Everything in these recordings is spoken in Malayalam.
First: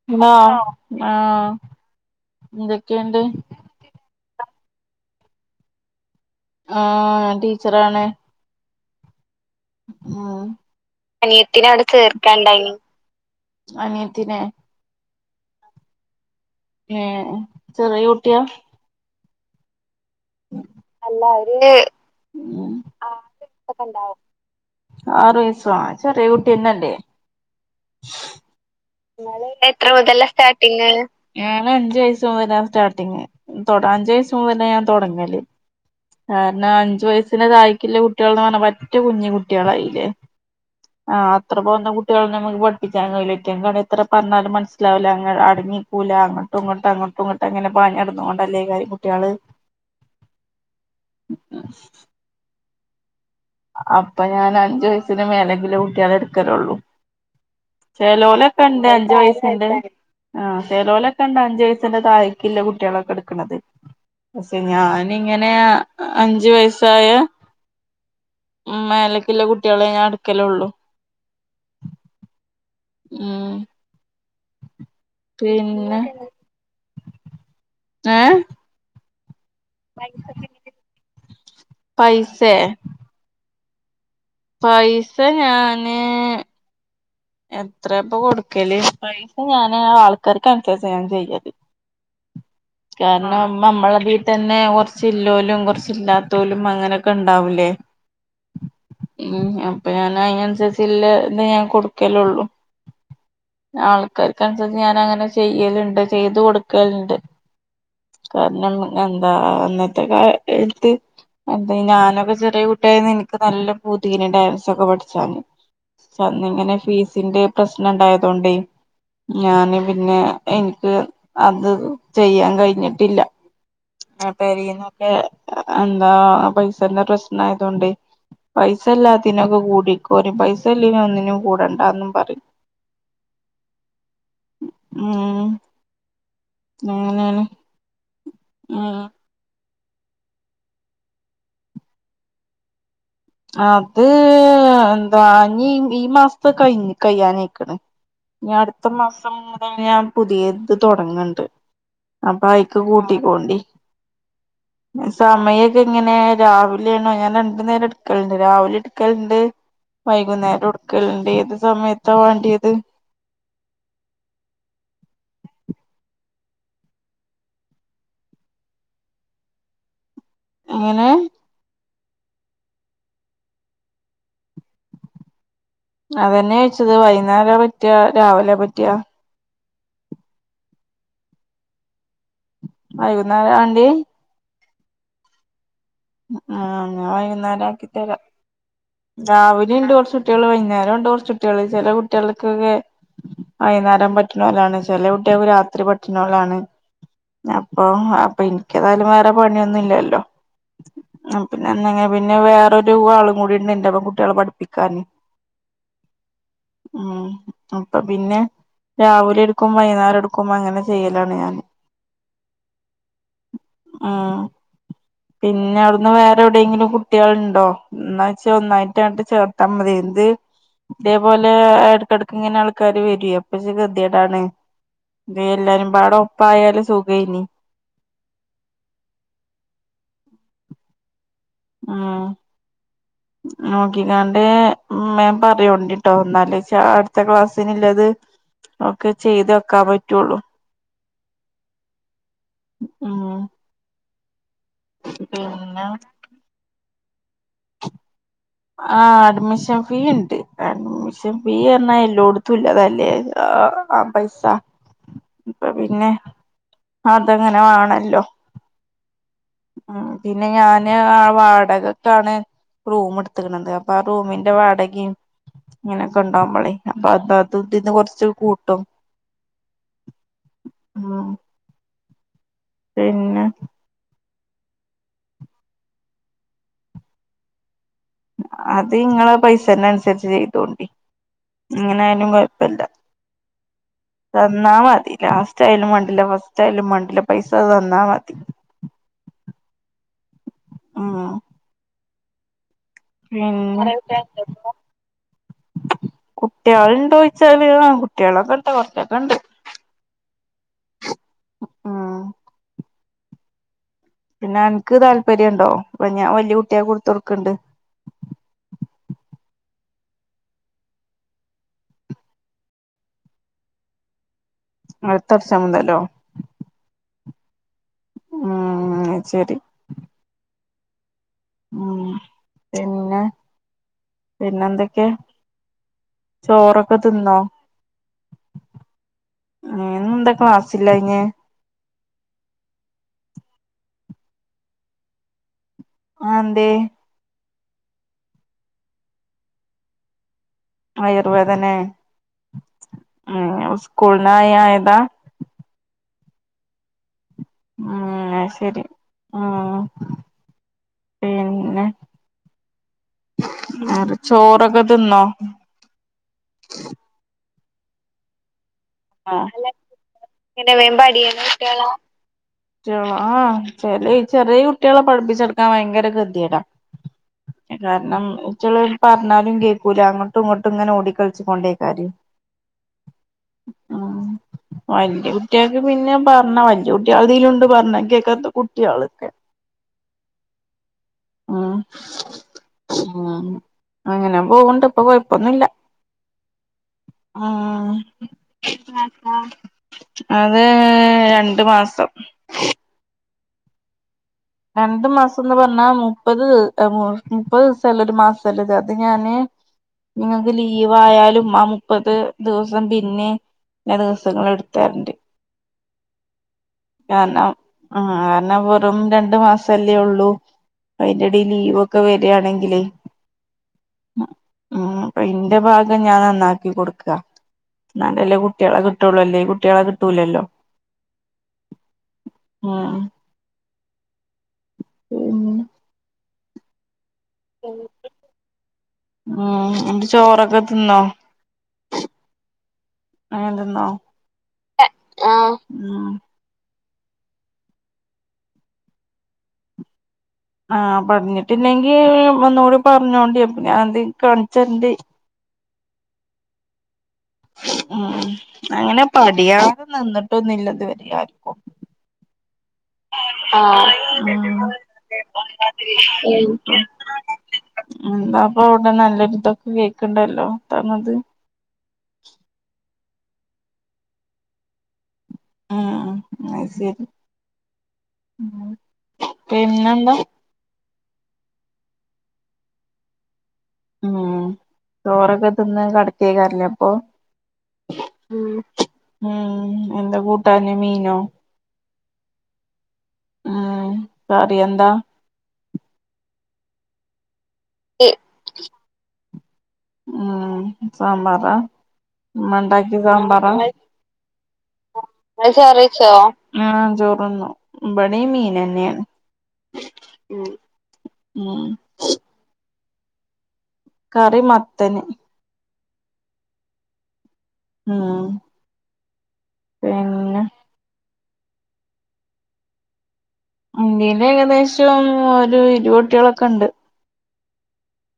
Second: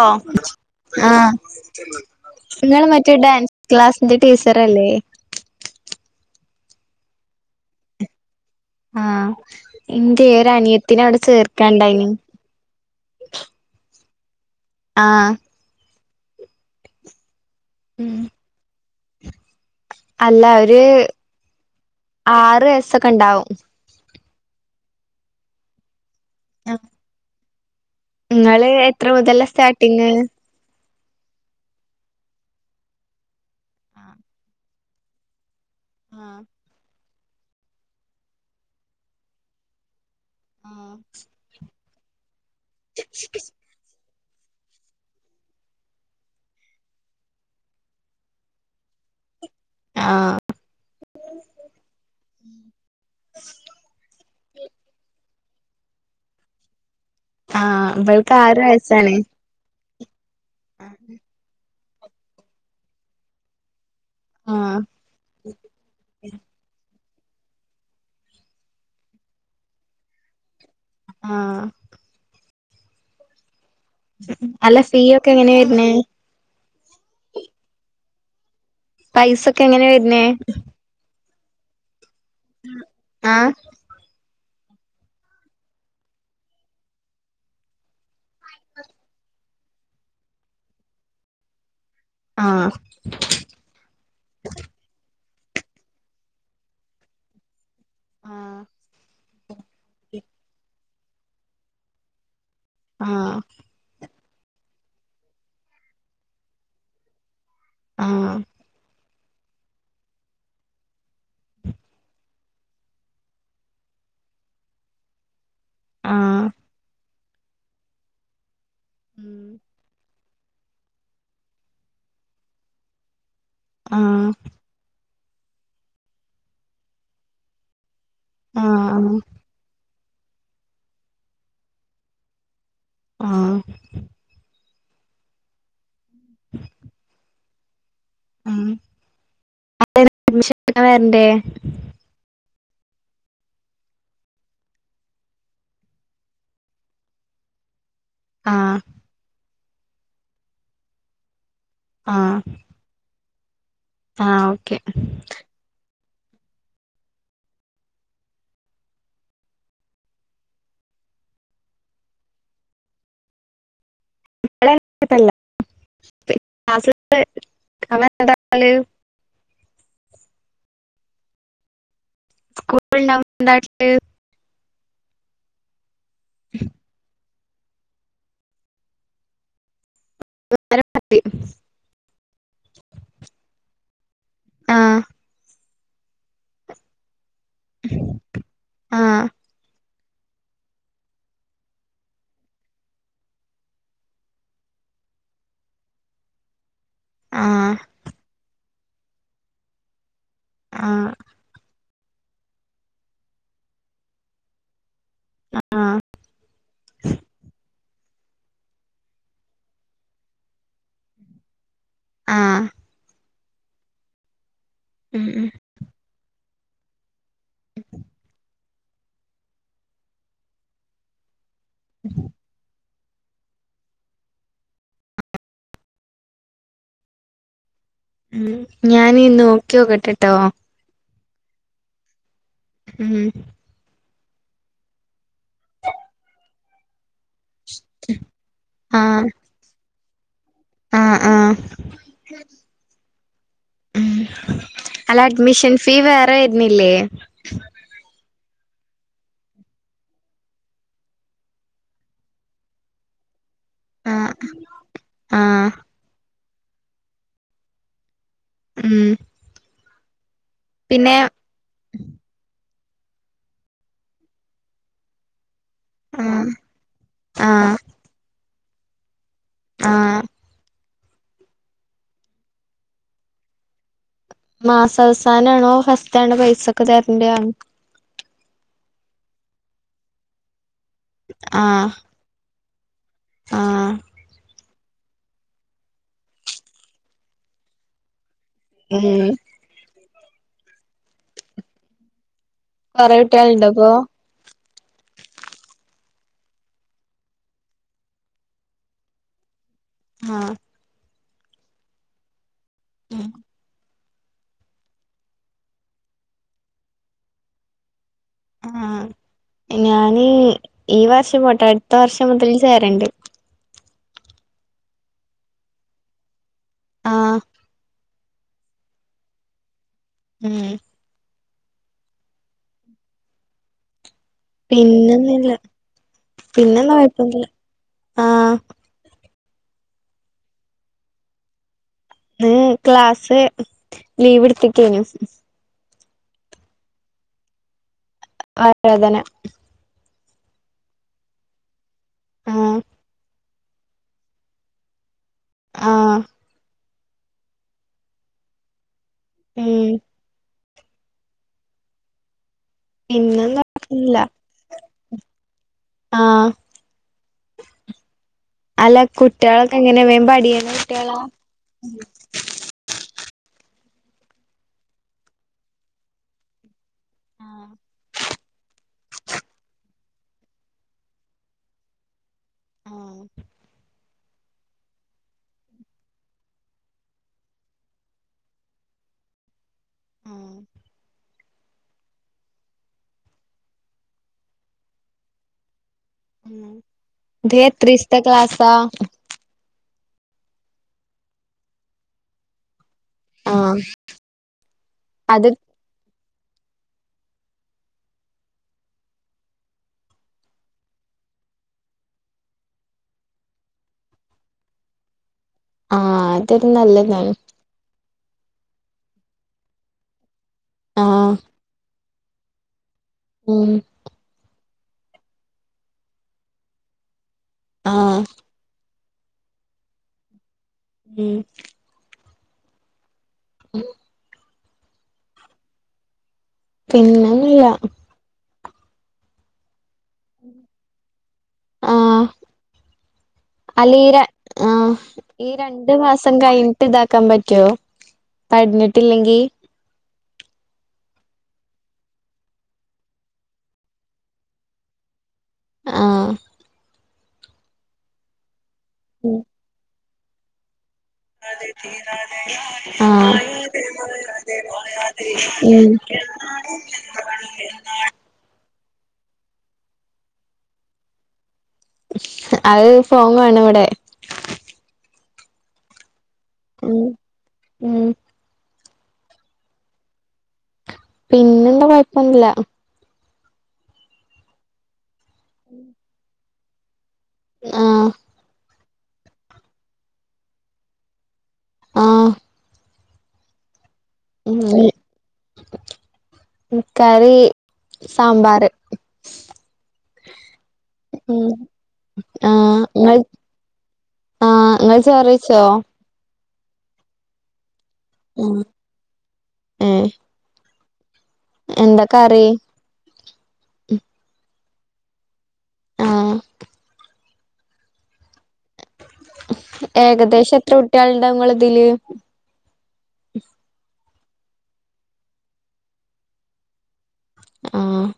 അ ആ ആ ഇങ്ങള് മറ്റേ എന്തൊക്കെയുണ്ട് ഡാൻസ് ക്ലാസിന്റെ ടീച്ചറല്ലെ? ആ ടീച്ചറാണ് ആ ഉം എന്റെർ അനിയത്തിനെ അവ്ടെ അനിയത്തിനെ അവിടെ ചേർക്കാണ്ടായീനി ത്തിനെ ആഹ്. ഏഹ് ചെറിയുട്ട്യാ. അല്ല ഒരു അല്ല ഒര് ആറ് വയസ്സൊക്കെ ഉണ്ടാവും ആറയ്സൊക്കെ ഇണ്ടാവും. ആറയ്സോ ആ ചെറിയെ കുട്ട്യെന്നല്ലേ. ഉം ന്നാല് ങ്ങൽതിൽ എത്ര മുതലാ സ്റ്റാർട്ടിങ്് ഞൻ അഞ്ചുവയസ്സ് മുതലാ സ്റ്റാർട്ടിങ് ആഹ് അഞ്ചുവയസ്സ് മുതലാ ഞാൻ തുടങ്ങല് കാരണം അഞ്ചു വയസിന് തായേക്കി ള്ള കുട്ട്യാള് പർഞ്ഞ പറ്റ കുഞ്ഞു കുട്ട്യാളായില്ലേ ആഹ് ആ അത്ര പോന്ന കുട്ട്യാളെ നമ്മുക്ക് പഠിപ്പിക്കാൻ കയ്യില ഇറ്റങ്ങക്കന്നെ എത്ര പറന്നാലും മനസ്സിലാവൂല അങ്ങ അടങ്ങിക്കൂല അങ്ങോട്ടുംങ്ങോട്ടും അങ്ങോട്ടും ഇങ്ങട്ട് അങ്ങനെ പാഞ്ഞ് ന ട് ന്നോണ്ടല്ലേകാരം കുട്ട്യാ അതെ ആഹ്. അപ്പൊ ഞാന് അഞ്ചു വയസ്സിന് മേലേക്കില്ലേ കുട്ട്യാളെ എടുക്കലുള്ളൂ ആഹ് ഇവൾക്ക് ആറ് ചെലോലൊക്കെ ഇണ്ട് അഞ്ച് വയസ്സാണ് വയസ്ന്റെ ആ ചെലേലൊക്കെണ്ട് അഞ്ചുവയസ്സിന്റെ താഴേക്കില്ലെ കുട്ട്യാളൊക്കെ എട്ക്കണത്. പക്ഷെ ആഹ് ഞാനിങ്ങനെ അഞ്ചു വയസ്സായ ഉം മേലക്ക്ല്ലെ കുട്ട്യാളെ ഞാൻ ഇട് ക്കലൊള്ളു. ആ ഉം. അല്ല ഫീയൊക്കെ എങ്ങനെ വെർനേ പിന്നെ ഏഹ് പൈസൊക്കെ എങ്ങനെ വെർനേ പൈസേ ആഹ് പൈസ ഞാന് എത്രേപ്പ കൊട്ക്കല്? പൈസ ഞാന് ആൾക്കാർക്കൻസര്ച്ചാ ഞാൻ ചെയ്യല്. ആഹ് കാര്ണം മ്മ മ്മളീതന്നെ കൊർച്ച് ഇല്ലോല്ലും കുറച്ച് ഇല്ലാത്തോലും അങ്ങനെയൊക്കെ ഇണ്ടാവൂലേ ആഹ് ഉം അപ്പൊ ഞാനയ്നൻസര്ച്ചില്ലെ ഇതെ ഞാൻ കൊടുക്കലുള്ളു. ആ ആൾക്കാർക്കൻസര്ച്ച് ഞാനങ്ങനെ ചെയ്യല്ണ്ട് ചെയ്ത് കൊട്ക്കല്ണ്ട് ആഹ് കാരണം എന്താ അന്നത്തെ കാലത്ത് എന്ത ഞാനൊക്കെ ചെറിയ കുട്ട്യായെന്ന് എനിക്ക് നല്ല പൂത്യേനി ഡാൻസൊക്കെ പഠിച്ചാന് ച ആഹ് ഇങ്ങനെ ഫീസിന്റെ പ്രശ്നം ഇണ്ടായതോണ്ടേ ഞാന് പിന്നെ എനിക്ക് അത് ചെയ്യാൻ കഴിഞ്ഞിട്ടില്ല ഞാൻ പേരീന്നു പെ എന്താ പൈസന്റെ പ്രശ്നായതോണ്ടെ ആഹ് ആഹ് പൈസല്ലാത്തിനൊക്കെ കൂടിക്കോറിം പൈസല്ലേനൊന്നും കൂടണ്ടന്നും പറിം ആ ഉം അങ്ങനെണ് ഉം ആ അ അഡ്മിഷൻ [unintelligible] അത് എന്താ ഈ മാസത്തെ കഴി കഴ്യാനയിക്ക്ണ് ഞ്ഞ് ആഹ് അട്ത്ത മാസം മുതൽ ഞാൻ പുതിയ ഇത് തുടങ്ങ്ണ്ട് ആഹ് അപ്പയിക്ക് കൂട്ടിക്കോണ്ടി ആഹ് ഓക്കെ ഇങ്ങനെ രാവിലേണോ ഞാൻ രണ്ടു നേരം ഇട്ക്കല്ണ്ട് രാവിലി ഇട്ക്കലുണ്ട് വൈകുന്നേരു ഇട്ക്കല്ണ്ട് ഏത് സമയത്താ വേണ്ടിയത് [unintelligible] [unintelligible] എങ്ങനെ സ്കൂൾ [unintelligible] അതന്നെ ചോയ്ച്ചത് വൈകുന്നേര പറ്റാ രാവിലെ പറ്റാ [unintelligible] മതി വൈകുന്നേരാണ്ടിയെ ആഹ് ആ ന്നാ വൈകുന്നേരം ആക്കി തരാ രാവിലിം ഇണ്ട് കൊർച്ച് കുട്ടിയേള് വൈകുന്നേരു ണ്ട് കൊർച്ച്കുട്ടിയേള് ചില കുട്ടികൾക്കൊക്കെ വൈന്നേരം പറ്റ്ണോലാണ്. ചെലകുട്ടികൾക്ക് രാത്രി പറ്റ്ണോലാണ് ആഹ് അപ്പം അപ്പ ഇൻക്കേതായാലും വേറെ പണിയൊന്നു ഇല്ലല്ലോ ആഹ് പിന്നെ എന്ന്ങ്ങന പിന്നെ വേറൊരു ആളും കൂടി ണ്ട് ഇന്റെ പ്പം കുട്ടിയേളെ പഠിപ്പിക്കാന് ആഹ് ആഹ് അപ്പൊ പിന്നെ രാവിലെ എടുക്കും വൈകുന്നേരം എടുക്കും അങ്ങനെ ചെയ്യലാണ് ഞാൻ ആഹ് ആ ഉം ഉം പിന്നെ അവിടന്ന് വേ റെ എവിടെയെങ്കിലും കുട്ടിയേൾ ഇണ്ടോ ഇന്നാ ച്ച് ഒന്നായിട്ടട്ട് ചേർത്താൽ മതിന്നത് ഇത് ഇതേപോലെ ഇടക്കെടക്ക് ഇങ്ങനെ അൾ ക്കാര് വരേ അപ്പൊ ച്ച് ഗതിയേടാണ് ഇത് എല്ലാരും പാട ഒപ്പായാല് സുഖേനി ഉം ഞാനെ നോക്കിയോക്കട്ടട്ടോ ആഹ് ഉം [unintelligible] ഇമ്മേം പറയോണ്ടിട്ടോ ഇന്നാലേച അട് ത്തെ ക്ലാസ്സിനില്ലത് ഒക്കെ ആഹ് ചെയ്ത് വെക്കാൻ പറ്റുള്ളു ആഹ് ആഹ് ഉം ഉം അല്ല അഡ്മിഷൻ പിന്നെ ഫീ വേറെ ഏരുന്നില്ലേ ആ അഡ്മിഷൻ ഫീ ഇണ്ട്. അഡ്മിഷൻ ഫീ പർഞ്ഞാ എല്ലോട്ത്തുല്ലതല്ലെ അഅ് ആ ആ ആഹ് പൈസ. ഇപ്പ ആഹ് പിന്നെ അതങ്ങനെ വേണല്ലോ ഉം ഉം പിന്നെ ഞാന് പിന്നെ ആ വാടകക്കാണ് റൂമ് ഇട് ത്ത്ക്കണണ്ട്. അപ്പൊ ആ റൂമിന്റെ വാടകിം ഇങ്ങനൊക്കെ ആഹ് ഉണ്ടാകുമ്പളെ അപ്പൊ അത അത് ആഹ് ഇതിന്ന് കൊറച്ച് കൂട്ടും ആഹ് ഊമ് പിന്നെ മാസവസാനാണോ ഫസ്റ്റാണോ പൈസൊക്കെ തരണ്ട്യെ അത് ഇങ്ങളെ പൈസൻ്റെ അനുസരിച്ച് ചെയ്തോണ്ടി ഇ ആഹ് എങ്ങനെ ആയാലും കൊയ് പ്പല്ല.. ആഹ് [unintelligible] ന്നാ മതി. ലാസ്റ്റ് ആയാലും മാണ്ടില്ല. ഫസ്റ്റ് ആയാലും മാണ്ടില്ല. പൈസത് തന്നാ മതി ഉം ഊം കൊറെ ഉം കുട്ടികളുണ്ടോപ്പൊ [unintelligible] കുട്ടികള്ണ്ടോ യ്ച്ചാല് കുട്ടികളൊക്കെ ഇണ്ട് കുറച്ചൊക്കെ ഉണ്ട് ആഹ് ആഹ ആഹ പിന്നെ അനക്ക് താല്പര്യണ്ടോ ഞാൻ വല്യ കുട്ട്യാ ക്ക് ഇട്ത്ത് ടു ക്കുന്ണ്ട്. ആഹ ഞാന് ഈ വർഷം പോട്ടെ അടുത്ത വർഷം മുതല് ചേരണ്ട്. അടുത്ത വർഷമുതലോ. ആഹ ഉം ശരി മ് ഉ പിന്നെ പിന്നെന്തൊക്കെ പിന്നെ ഒന്നില്ല. പിന്നെന്താ ചോറൊക്കെ തിന്നോ കൊഴപ്പൊന്നില്ല ആഹ എന്താ ക്ലാസ്സില്ല ഇന് [unintelligible] ഇന്ന്ക്ലാസ്സ് ലീവ് എടുത്തികൈ നിം. അതെന്തേയ്. വയറു വേദന. ആയുർവേദ ലേ ആഹ ഹേ സ്ക്കൂള്ന്ന് ആയി ആയ താ.. ആഹ ഹേ ശരി ഉം പിന്നെ പിന്നെന്താ ആ ചോറക്കെതിന്നോ. ആഹ എങ്ങനെ വേം പഠിയണ െ കുട്ടികളാ വമ്പാടിന കേളാം [unintelligible] ആ ചെലെ ചെറിയ കുട്ടികളെ പഠിപ്പിച്ചെടുക്കാൻ ഭയങ്കര തെത്യോടാ. ആഹ് കാരണം ഇറ്റങ്ങൾ പറഞ്ഞാലും കേക്കൂല അങ്ങട്ടും ഇങ്ങട്ടുങ്ങനെ ഓടികളിചോണ്ടയ്കാരം ആഹ് ഉ വല്യകുട്യക്ക് പിന്നെ പറഞ്ഞാവല്യ കുട്ടയാൾ പിന്നെ... ഇതിലുണ്ട് പറഞ്ഞ കേക്കാത്ത കുട്ട്യാള്. ആഹ് ഉ ഉ അങ്ങനെ പോവ്ണ്ട് ഇപ്പൊ കൊയപ്പൊന്നൂല്ല ഉം ആ ഇത് ഹ് എത്രീസത്തെ ക്ലാസാ പിന്നെന്താ... അതെരണ്ടു മാസം. ആഹ രണ്ടു മാസംന്ന് പറഞ്ഞാ മു... മുപ്പത് മുപ്പത് ദിവസല്ല ഒരു മാല്ലേ അപ്പോ ഞാന്. നിങ്ങക്ക് ലീവായാലും ആ മുപ്പത് ദിവസം പിന്നെ.. വെറെദിവസങ്ങള് ഇടുത്തരണ്ട്. ആഹ അതൊരു നല്ലതാണ്. ആ കാരണം വെറും രണ്ടു മാസംല്ലേ ഒള്ളൂ ആഹ് അയിന്റെടീല്ലീലീവ് ഒ... ഒക്കെ വരിയാണെങ്കിലെ... ഉം ഉ അപ്പൊ ഇന്റെ ഭാഗം ഞാൻ നന്നാക്കി കൊടുക്കാ ആഹ് ഇന്നാലെല്ലെ കുട്ടീളെ കി.... കിട്ടുള്ളല്ലേ അല്ലങ്കികുട്ടികളെ കിട്ടൂലല്ലോ. ഉം ആഹ ഉ പി പിന്നെന്നുല്ല ഉം ന്നിട്ട് ചോറൊക്കെ തിന്നോ. ആഹ് അങ്ങനെ തിന്നോ അല്ല ഈ രൺ ആഹ് ഈ രണ്ട് ഉം മാസം കഴി ട്ട് താക്കാം പറ്റോ പട്ഞ്ട്ട്ല്ലെങ്കി ആഹ് പറഞ്ഞിട്ടില്ലെങ്കി ഒന്നൂടി പറഞ്ഞോണ്ടി അപ്പഞ്ഞാനെന്തേലും കാണിച്ചേരണ്ട്. ആഹ് മ് അങ്ങനെ ഉം പഠിയാതെ ന്ന്ന്ട്ടൊന്നുല്ലത് വെ [unintelligible] രെ ആര്ക്കും ആഹ് ആഹ് ആഹ് മ് ഉം ആഹ് ന്താപ്പൊ ത്താ നല്ലൊര്തൊക്കെ കേക്ക്ണ്ടല്ലോ ത്താണത് അത് ഫോം കാണാവടെ ആഹ് അയ്ശെരി ഉം പിന്നെന്താ പിന്നെന്താ കൊയപ്പൊന്നുല്ല മ് ചോറൊക്കെ ത്ന്ന് കടക്കേയ്ക്കാരെല്ലപ്പൊ ആഹ് മ് എന്താ കൂട്ടാന് മീനോ ആഹ് മ് കറി ഉം എന്താ കറി സാമ്പാറ് മ് ഉം സാമ്പറാ ആഹ് മ്മണ്ടാക്ക്യേ ഇങ്ങൾ സാമ്പറാ ആഹ് ഇങ്ങൾ ചോറ് ങ്ങള് വെയ്ച്ചോ? ചോറേയ്ച്ചോ ആഹ് ചോറ്ന്നു ബടീം ഉം മീനെന്നേണ്. ഏഹ് ഉം എന്താ കറി കറി മത്തന് ആഹ് മ് ഏകദേശം എത്ര കുട്ട്യാള്ണ്ടാവുങ്ങളെ ത്ല് ഇന്റീല് ഏകദേശം ഒര് ഇരുവത് കുട്ട്യാളൊക്കെണ്ട്. ആഹ്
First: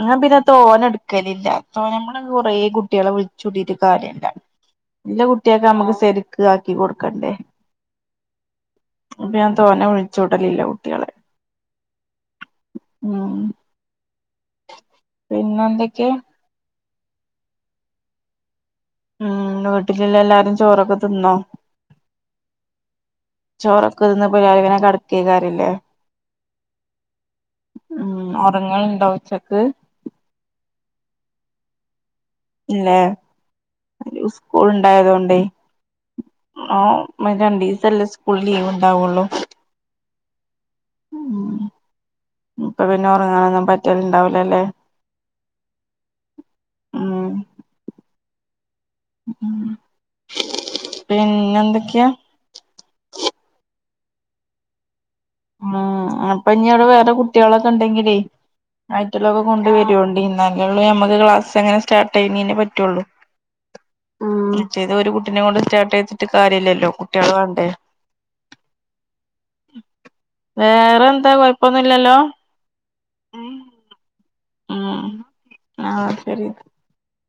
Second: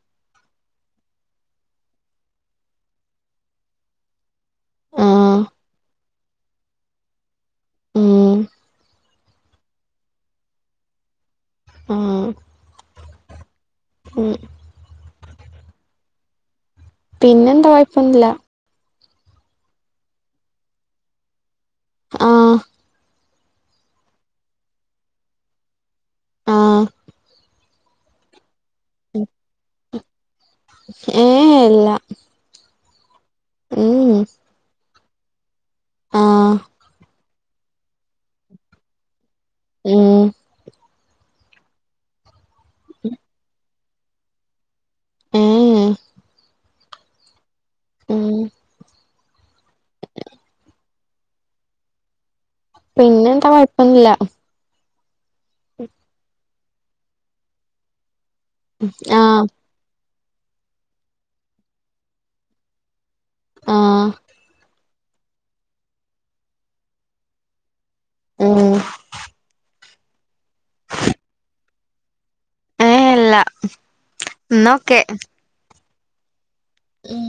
ഞാം പിന്നെ തോനെട്ക്കലില്ല തോനമ്മള് കൊറേ കുട്ട്യാളെ വുൾച്ചൂട്ടീറ്റ് കാര്യല്ല ഇല്ല ആഹ് കുട്ട്യാക്ക് മ്മക്ക് ശെരിക്ക് ആക്കി കൊട്ക്കണ്ടേ ഉം അപ്പ ഞാൻ തോനെ വുൾച്ചൂട്ടലില്ല കുട്ട്യാളെ ആഹ് മ് ഉം പിന്നെന്തെക്കെ പിന്നെന്താ കൊഴപ്പൊനുല മ് വീട്ട്ലില്ലെല്ലാരും ചോറൊക്കെ തിന്നോ ആഹ് ചോറൊക്കെത് ന്ന് ഞാന്ങ്ങനെ കടക്കേര്ന്നു പറഞ്ഞിലെ ആഹ് മ് ഒറങ്ങല്ണ്ടോ ഉച്ചക്ക് ഏ എ ഇല്ല ഇല്ലേ മ് മ് ണ്ടായതോണ്ടേയ് ആ മറ്റ് രണ്ടീസല്ലേ സ്കൂൾ ലീവ്ണ്ടാവുള്ളു. മ് മ് ഇപ്പ പിന്നെ ഒറങ്ങാനൊന്നും പറ്റല്ണ്ടാവൂലലെ ഏ എ മ് പിന്നെന്തെക്കെ പിന്നെ എന്താ കൊയപ്പൊന്നുല്ല ഉ അപ്പഞ്ഞി അവടെ വേറെ കുട്ട്യാളൊക്കെണ്ടെങ്കിലേയ് ആയിട്ടല്ലക്കെ ആഹ് കൊണ്ടു വരും ഇന്നാലൊള്ളേ നമമ്മക്ക് ക്ലാസ്സെ ങ്ങനെ സ്റ്റാർട്ട് ചെയ്യനെന്നെ പറ്റുള്ളു ആ ഏതോ ഒരു കുട്ടിനെ കൊണ്ട് സ്റ്റാർട്ട് ചെയ്തിട്ട് കാര്യല്ലല്ലോ കുട്ടികളു വേണ്ടേ ഉം വേറെ എന്താ കുയപ്പൊന്നുല്ലല്ലോ ഏ ഇല്ല എന്നാ ഒക്കെ ഉം ആ ശരി ഉം